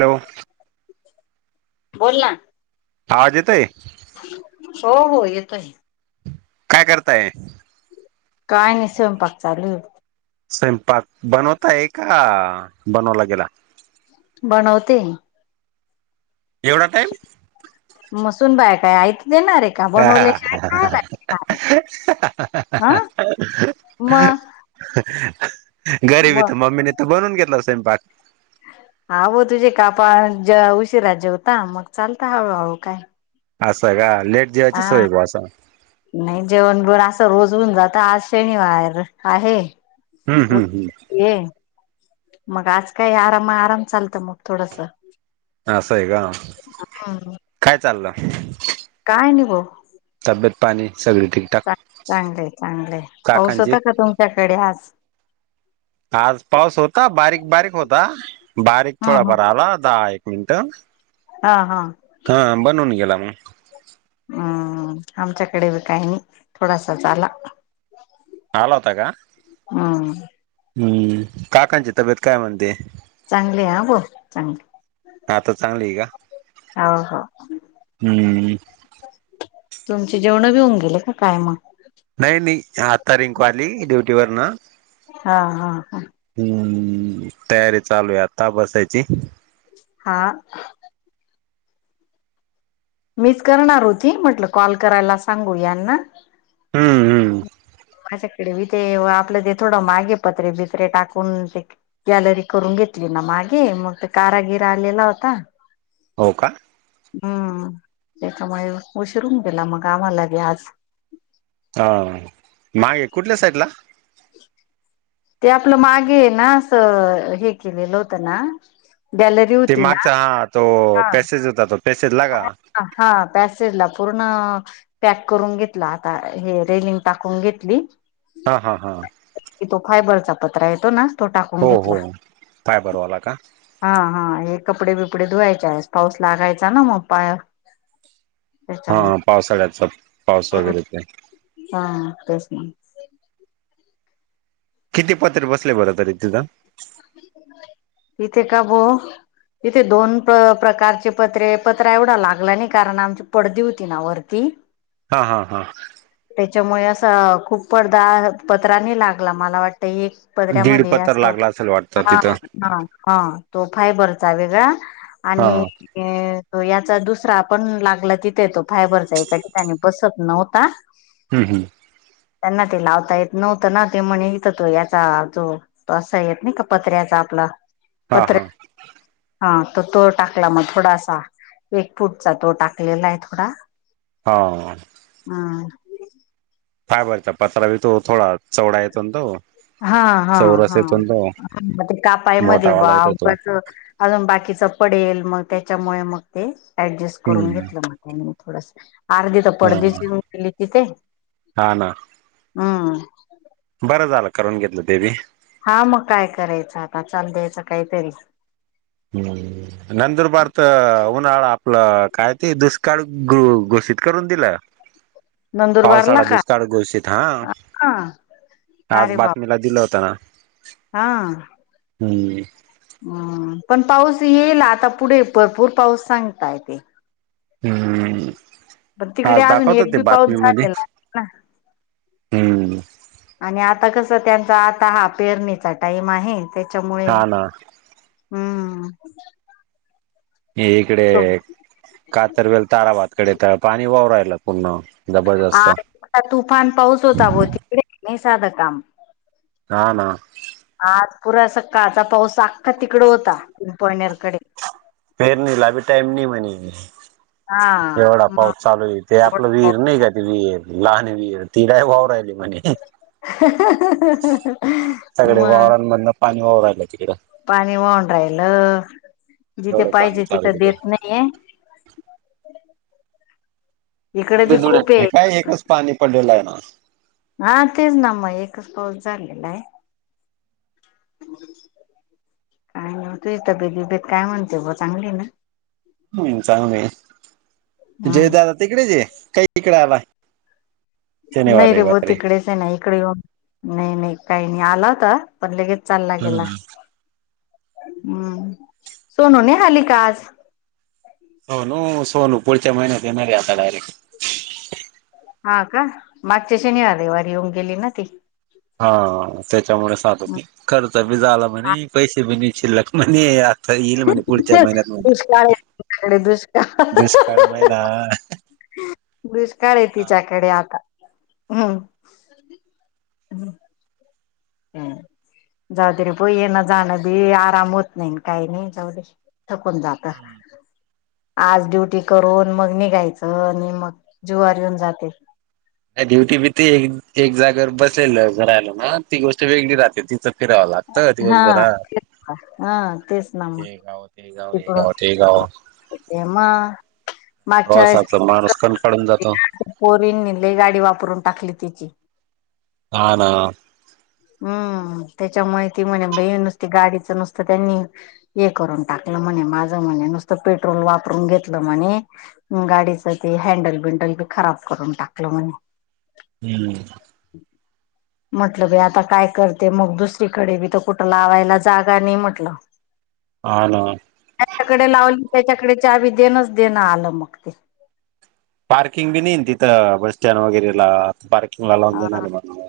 Hello बोल ना आवाज येतय हो.. हो येतोय काय करताय? काय नाही स्वयंपाक चालूय स्वयंपाक बनवता आहे का बनवला गेला? बनवते एवढा टाईम मसून बाय काय आयत देणारे... ! का बनवले काय खायालाय हा मग घरी बि तर मग मम्मीने तर बनूऊन घेतला स्वयंपाक हव तुझे का आपण ज उशीरा जेवता मग चालत हळूहळू काय असं का लेट जेवायची हा सवय भा असा नाही जेवण बिवन असं रोज होऊन जात आज शनिवार.. आहे हम्म हम्म हम्म ये मग आज काय आराम आराम चालत मग... थोडस! असं आहे... का हम्म काय चाललं? काय नि बघ.. तब्येत पाणी सगळी ठीक? चांगलंय चांगलय पाऊस काकांची होता का तुमच्याकडे आज? आज पाऊस होता बारीक बारीक होता बारीक हम्म हम्म थोडाफार आला दहा एक मिनिट! हा.. हा हा बनवून गेला मग. हम्म आमच्याकडे बी काही नाही थोडासाच आला आला होता का? हम्म हम्.. काकांची तब्येत काय म्हणते? चांगले ह बो.. चांगली.. हा आता चांगली आहे का? हो.. हो हम्म तुमची जेवण बि हुन गेले का काय मग? नाही नाही आत्ता रिंकू आली ड्युटी वरन.. हा हा हा हम्म.. तयारी चालू हाय आता बसायची.. ! हा मीच करणार होती म्हटलं कॉल करायला सांगू यांना.. हम्म ! हम्म [inaudible] एरवी ते.. आपलं ते थोडं मागे पत्रे भितरे टाकून ते गॅलरी करून घेतली ना मागे मग ते कारागिर आलेला होता हो का हम्म त्याच्यामुळे उशीरून गेला मग कामाला बि आज हा मागे कुठल्या साईड ला? ते आपलं मागे ना असं हे केलेलं होतं ना गॅलरी ते होती ना मागचा हा तो पॅसेज होता तो पॅसेज लागा ह हा प्यासरला पूर्ण पॅक करून घेतला आता हे रेलिंग टाकून घेतली हा हा हा की तो फायबरचा पत्र येतो ना तो टाकून हो घेतला हो फायबरवाला का हा हा हे कपडे बिपडे धुवायचे आहेस पाऊस लागायचा ना मग पाय हा त्याच्यामुळे पावसाळ्यातचा पाऊस वगैरे ते हा प्रसला किती पत्र बसले बरं तरी तुझं इथे का बो तिथे दोन प्रकारचे पत्रे पत्र एवढा लागला नाही कारण आमची पडदी होती ना वरती हा हा हा त्याच्यामुळे असं खूप पडदा पत्रानी लागला मला वाटत ह दीड पदऱ्यामध्ये पत्र असं लागला असेल वाटतं हा तिथं हा हा तो फायबरचा वेगळा हा आणि हम्म याचा दुसरा पण लागला तिथे तो फायबरचा एका ठिकाणी बसत नव्हता हम् हम्म त्यांना ते लावता येत नव्हतं ना ते म्हण इथं तो याचा जो तो असा येत ना का पत्र्याचा आपला हा पत्र हा हा त तो टाकला मग थोडासा वे फूटचा तो टाकलेला आहे थोडा हा हा काय बरचा पत्रा बी तो थोडा चवढा येतो ना तो हा हा चौरस हा येतो ना तो मग ते कापायमध्ये मोठावाला येतो तो वावच अजून बाकीच पडेल मग त्याच्यामुळे मग ते ऍडजस्ट करून हम्म घेतलं मग थोडस अर्धी तर हा पडदीच येऊन केली तिथे हा ना हम् बरं झालं करून घेतलं देवी हा मग काय करायचं आता चाल द्यायचं काहीतरी हम नंतरबार तर उन्हाळा आपलं काय ते दुष्काळ घोषित करून दिलं नंदुरबारला पावसाळा का दुष्काळ गोषित हा हा आज अरे बाबा बातमीला दिलं होतं ना हा हम्म हम पण पाऊस येईला आता पुढे भरपूर पाऊस सांगताय ते हम्म पण तिकडे आज अजून दाखवत एक ते बी पाऊस बातमीमध्ये झालेला ना हम्म आणि आता कसं त्यांचा आता हा पेरणीचा टाइम आहे त्याच्यामुळे हा ना हम्म इकडे कातरवेल ताराभातकडे तर पाणी वावरायला पूर्ण जबरदस्त आज तुफान पाऊस होता ग तिकडे साधं काम का ना आज पुरा अस काळचा पाऊस अख्खा तिकड होता पिंपळणेरकडे पेरणीला बी टाइम नाही म्हणे हा एवढा मग पाऊस चालू येईल ते आपलं तेवढा विहीर नाही का ते विहीर लहान विर तिड वाव राहिली म्हणे हा हा सगळे वावरांमधन पाणी वाव रायलं तिकडं पाणी वाून राहिल जिथे एवढं पाणी पाहिजे चालू आहे तिथं देत तिकडं नाहीये इकडे बी जुड खूप नाही आहे काय एकच पाणी पडलेलं आहे ना हा तेच ना मग एकच पाऊस झालेला आहे काय तू तबेदी बेत काय म्हणते ब चांगली ना चांगलं हम्म जयदादा तिकडेच काही इकडे आला शनिवार नाही रे बो रविवारी तिकडेच आहे ना इकडे येऊन नाही नाही काही नाही आला होता पण लगेच चालला गेला हम्म हम्म सोनू न आली का आज सोनू सोनू पुढच्या महिन्यात येणार आता डयरेक्ट हा का मागच्या शनिवारेवारी येऊन गेली ना ती हा त्याच्यामुळे सातते खर्च बी झाला म्हणे पैसे बि नि शिल्लक म्हणे या येईल म्हहि पुढच्या दुष्काळ आहे महिन्यात तिच्याकडे दुष्काळ दुष्काळ महिना दुष्काळ आहे तिच्याकडे आता हम् हम् जाऊदरीे प येण जाणं बी आराम होत नाही काही नाही जाऊ थकून जात ह आज ड्युटी करून मग निघायचं आणि मग जुववर येऊन जाते ड्युटी बी ते एक जागेवर बसलेलं घरायला ना ती गोष्ट वेगळी राहे तिथं फिरावं लागत हा दिवसभरात हा तेच ना मग हे गाव हे हे तेक आहे तेमा हो असच माणूसकण काढून जातो पोरीन निली गाडी वापरून टाकली तिची ह ना हम्म त्याच्यामुळे त म्हणे बे नुसती गाडीचं नुसतं त्यांनी हे करून टाकलं म्हणे माझं म्हणे नुसतं पेट्रोल वापरून घेतलं म्हणे गाडीच ते हँडल बिंडल बी खराब करून टाकलं म्हणे ह म्हटलं ब आता काय करते मग दुसरीकडे बी तर कुठला लावायला जागा नाही म्हटलं ह ना त्याच्याकडे लावली त्याच्याकडे चहा बी देणच देणं आलं मग ते पार्किंग बी नाही तिथं बस स्टँड वगैरेला पार्किंग लावून देणार हा आहे म्हण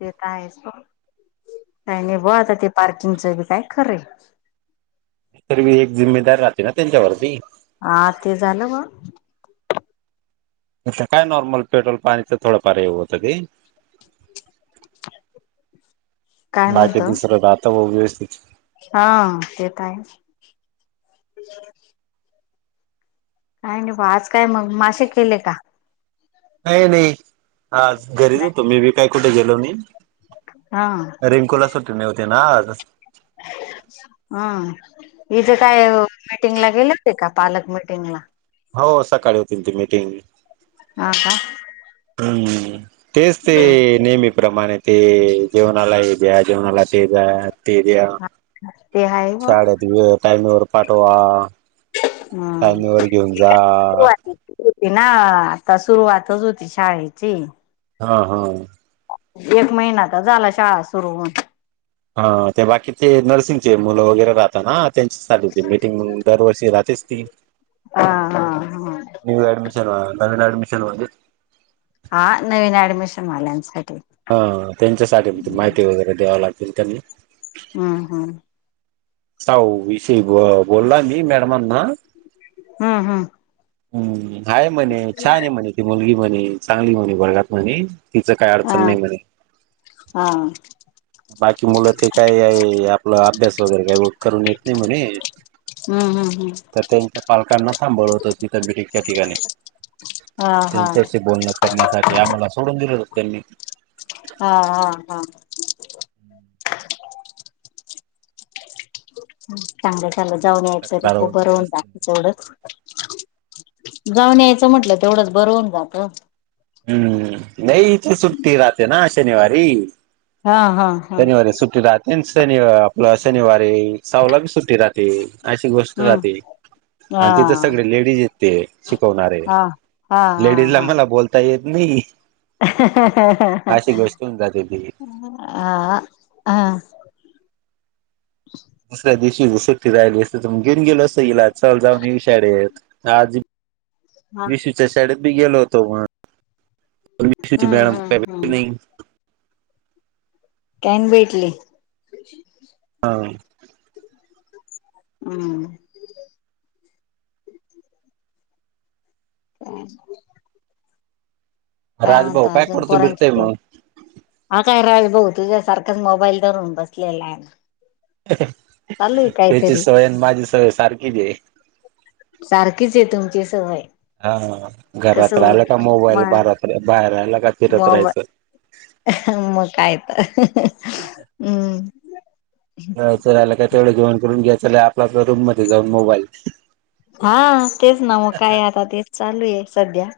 ते तर आहेच प काही नाही ब आता ते पार्किंगच बी काय खरंे तर मी एक जिम्मेदार राहते ना त्यांच्यावरती हा ते झालं ग काय नॉर्मल पेट्रोल पाणीचं थोडं फार हे होतं ते काय बाकी म्हणतो दुसरं राात व व्यवस्थित हा ते तरय का नाही बा आज काय मग मासेे केले का का नाही आा घरीच होतो मी बी काय कुठे गेलो नाही हा रिंकूला सुट न होते ना आ हम इथे काय मिीटिंगला गेले हो ते का पालक मिीटिंगला हो सकाळी होतील ती मीटिंग हो का हम्म तेच ते नेहमी प्र्रमाणे ते जेवणाला हे द्या जेवणाला ते जा ते आहे ब साड टमर पाठवा हम्म टायमेवर घेऊन जा. ना आता सुरुवातच होती शाळेची हां हां एक महिना तर झाला शाळा सुरु होऊन हा ते बाकी नर्सिंगचे मुलं वगैरे राहात हा त्यांच्यासाठी मिीटिंग मग दरवर्षी राहतेच ती हा हा हा न्यू अडमिशन अ नवीन अडमिशन वाले हा नवीन ऍडमिशन वाल्यांसाठी हां त्यांच्यासाठीण माहिती वगैरे द्याव लागती ना त्यांनी हम हम साऊ विषय बोललाय मी मॅडमांना हा हम हम्म हायै म्हणे छान आहे म्हणे ती मुलगी म्हणे चांगली म्हणे वर्गात म्हणे तिचं काय हा अडचण नाही मण हा बाकी मुलं ते काय आहे आपला अभ्यास वगैरे काही करून येत नाही म्हणे हम्म हम् हम्म तर त्यांच्या पालकांना थांबवलं होतं तिथे ब्रिजच्या ठिकाणी हा हा त्यांच्याशी बोलण करण्यासाठी आम्हाला सोडून दिलं हो त्यांनी हा हा हा चांगलं चालत जाऊन त्यांची यायचं तक्रार खूप बरं वगैरे होत असतील जात तेवढेच त्याच्यामुळे. जाऊन यायचं म्हटलं तेवढंच बरं होऊन जात हम्म नाही इथे सुट्टी राहते ना शनिवारी हा हा हा शनिवारी सुट्टी राहते शनिव आपला शनिवारी सावला बी सुट्टी राहते ते अशी गोष्ट हा राहते आणि तिथं सगळे लेडीज येते शिकवणारे हा हा लेडीज ला आम्हाला बोलता येत नाही अशी ह गोष्ट होऊन जाते ती ह [unintelligible] दुसऱ्या दिवशी हिची सट्टी राहिली असत तर मग घेन गेलो असं इला चल जाऊन ये विशाळेेत आज हा विशूच्या शाळेत बी गेलो होतो म हम्म मॅड का हम्म हम्म नाही [unintelligible] कॅन भेटलय [inaudible] हा हम्म [unintelligible] [inaudible] काय राजभाऊ म्हणताय अजून करतो पोरांची फिरतोय तब्य मग हा काय रावी भाऊ तुझ्यासारखंच मोबाईल दरून बसलेला आहे चालू आहे त्याची काहीतरी सवय आणि माझी सवय सारखी हे सारखीच हे तुमची सवय हा घरात कसं राहिलं का मोबाईल मग बारात बाहेर राहिला का फिरत मग राहायचं मग काय तर अ [unintelligible] हम्म [inaudible] फिरायला काय तेवढं जेवण करून घ्यायचं आपला आप रूम मध्ये जाऊन मोबाईल हा तेच ना मग काय आता तेच चालूय सध्या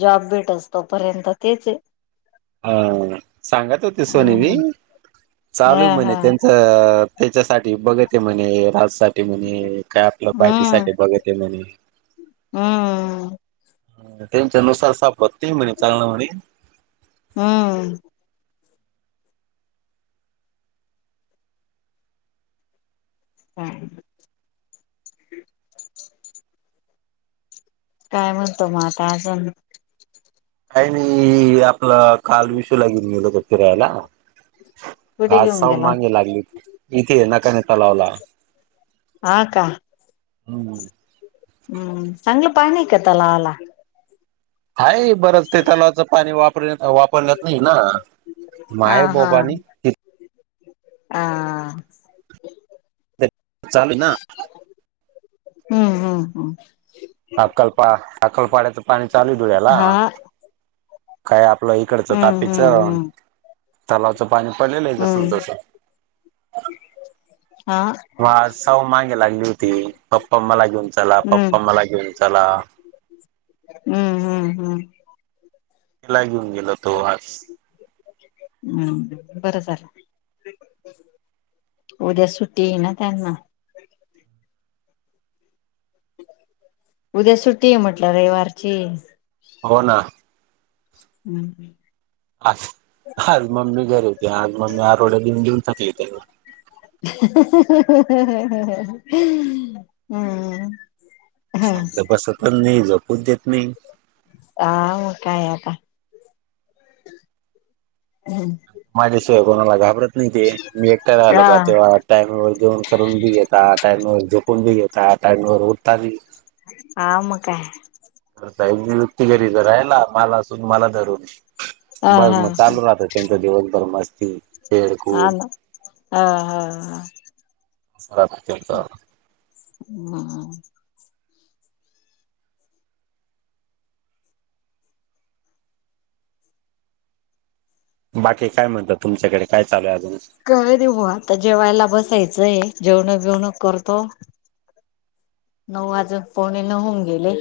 जॉब भेटस तोपर्यंत तेच हे हा सांगत होते सोनी मी हम्म हा चालूय हा म्हणे त्यांच त्याच्यासाठी बघते म्हणे राजसाहेब म्हणे काय आपलं हम्म पायटीसाठी बघते म्हणे हम्म त्यांच्या नुसार सापत तीन म्हणे चांगलं म्हणे हम्म हा [inaudible] काय म्हणत मग आता अजून.... काही नाही आपलं काल विशूला घेऊन गेलो होतो फिरायला... कुठे आज घेऊन सऊ गेला मगे लागली इथे नकाने तलावला... हा का? हम्.... हम्म चांगलं पाणी का तलावाला? हाय बरंच ते त्यालाच पाणी वापर वापरलं नाही ना माहे बोपानी... आ... चालू आहे ना हम्म हम् हम्... अक्कलपा अक्कलपाड्याच पाणी चालू हे धुळ्याला हा खयात... आपलं इकडच हम्म तापीच हम्म हम्म तलावचं पाणी पडलेले जसच हम्म तस.... हा म सव मागे लागली होती पप्पा मला घेऊन चला हम्म पप्पा मला घेऊन चला... हम्म हम्म हम्म... ला घेऊन गेलो तो आज... हम् बरं झालं.. उद्या सुट्टी आहे ना त्यांना.... उद्या सुट्टी आहे म्हटलं रविवारची... हो ना... हम्.. आ आज मम्मी घरी होती आज मम्मी आरवड्या देऊन घेऊन कली त्या... हम्... शांत बसत पण नाही झोपू देत नाही... हा म काय का आता? ह माझ्याशिवाय कोणाला घाबरत नाही ते मी एकट्या रा आलो का तेव्हा... टामवर जेवण करून बी घेतता टाइम ववर झुकून बी घेतात टामवर उठता बी.... आ म काय? ता एक युती घरी तर राहिला मला असध मला धरून ह बस मग ह चालू राहत.... त्यांचा दिवस भर नसती... हा ना ह हा ह.... त... हम... बाकी काय म्हणतात तुमच्याकडे काय चालूय अजून... कळ रव आता जेवायला बसायचंय जेवण बेवण करतो... नऊ वाज पोणे नऊ होऊन गेले...